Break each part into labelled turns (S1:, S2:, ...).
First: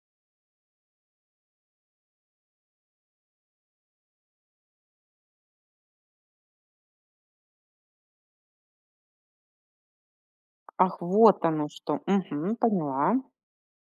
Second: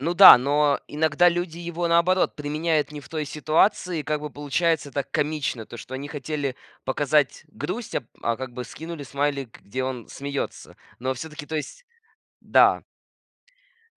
S1: Ну да, но иногда люди его, наоборот, применяют не в той ситуации. Как бы получается так комично, то, что они хотели показать грусть, а п а как бы скинули смайлик, где он смеётся.
S2: Ах,
S1: Но
S2: вот
S1: всё-таки, то
S2: оно
S1: есть
S2: что! Мгм.
S1: да.
S2: Поняла.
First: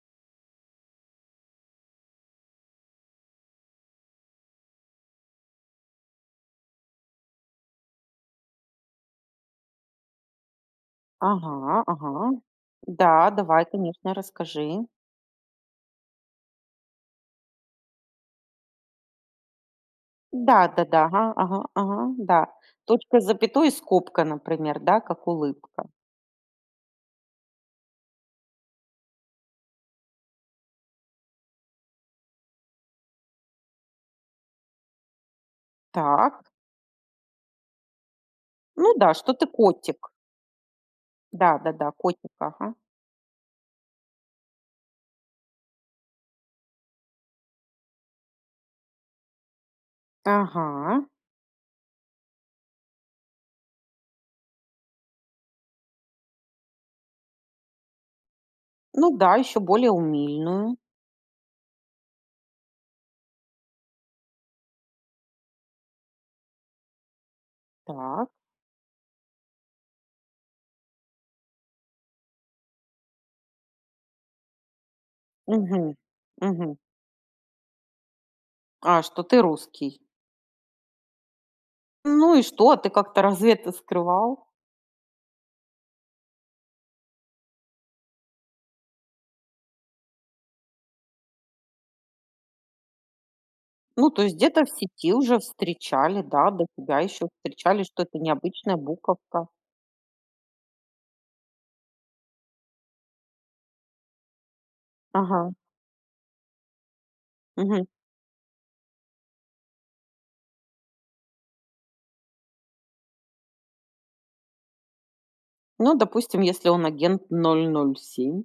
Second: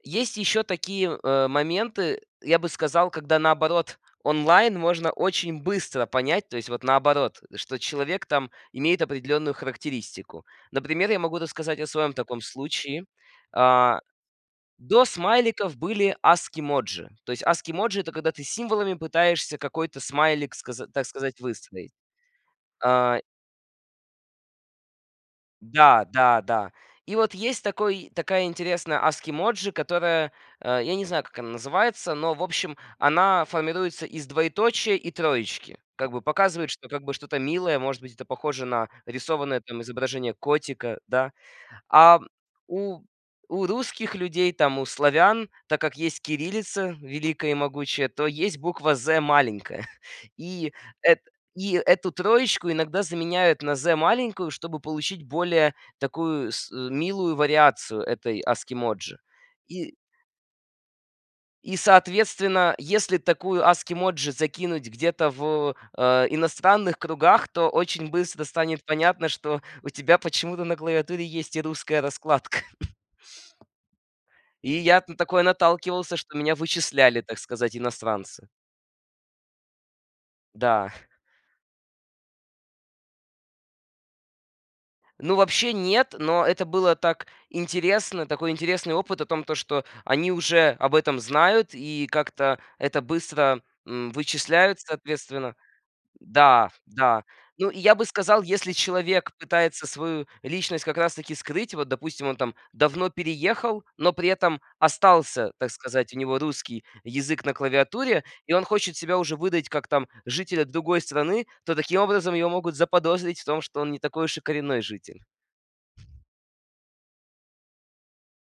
S1: Есть ещё такие, э, моменты, я бы сказал, когда, наоборот, онлайн можно очень быстро понять, то есть, вот, наоборот, что человек, там, имеет определённую характеристику. Например, я могу рассказать
S2: Ага
S1: о своём
S2: ага.
S1: таком случае.
S2: Да давай,
S1: А,
S2: конечно, расскажи.
S1: до смайликов были ASCII emoji. То есть ASCII emoji- это когда ты символами пытаешься какой-то смайлик, сказа
S2: Да-да-да,
S1: так
S2: ага,
S1: сказать,
S2: ага,
S1: выстроить.
S2: ага, да.
S1: А.
S2: Точка с запятой и скобка, например, да, как улыбка.
S1: Да да да. И вот есть такой такая интересная ASCII emoji, которая а я не знаю, как она называется, но, в общем, она формируется из двоеточия и троечки. Как бы
S2: Так.
S1: показывает, что, как бы, что-то милое, может быть, это похоже на
S2: Ну да, что ты,
S1: рисованное, там,
S2: котик.
S1: изображение котика, да.
S2: Да-да-да,
S1: А
S2: котик, ага.
S1: у у русских людей, там, у славян, так как есть кириллица великая и могучая, то есть буква "з" маленькая. И,
S2: Ага.
S1: эт и эту троечку иногда заменяют на "з" маленькую, чтобы получить более такую милую вариацию этой ASCII
S2: Ну
S1: emoji.
S2: да, ещё более
S1: И
S2: умильную.
S1: и соответственно, если такую ASCII emoji закинуть где-то в, а, иностранных кругах, то очень
S2: Так.
S1: быстро станет понятно, что у тебя почему-то на клавиатуре есть и русская раскладка. И я т на такое
S2: Мгм,
S1: наталкивался, что меня
S2: мгм.
S1: вычисляли, так сказать, иностранцы.
S2: А, что, ты русский?
S1: Да.
S2: Ну и что? А ты как-то разве это скрывал?
S1: Ну, вообще нет, но это было так интересно, такой интересный опыт о том, то, что они уже об этом знают и как-то это быстро, м,
S2: Ну, то есть, где-то в
S1: вычисляют
S2: сети уже
S1: соответственно.
S2: встречали, да, до
S1: Да,
S2: тебя
S1: да.
S2: ещё
S1: Ну,
S2: встречали,
S1: я
S2: что
S1: бы
S2: это
S1: сказал, если
S2: необычная
S1: человек
S2: буковка.
S1: пытается свою личность как раз-таки скрыть. Вот, допустим, он там давно переехал, но при этом остался,
S2: Ага.
S1: так сказать, у него русский язык на
S2: Мгм.
S1: клавиатуре, и он хочет себя уже выдать как, там, жителя другой страны, то таким образом его могут заподозрить в том, что он не такой уж и коренной житель.
S2: Ну, допустим, если он агент 007.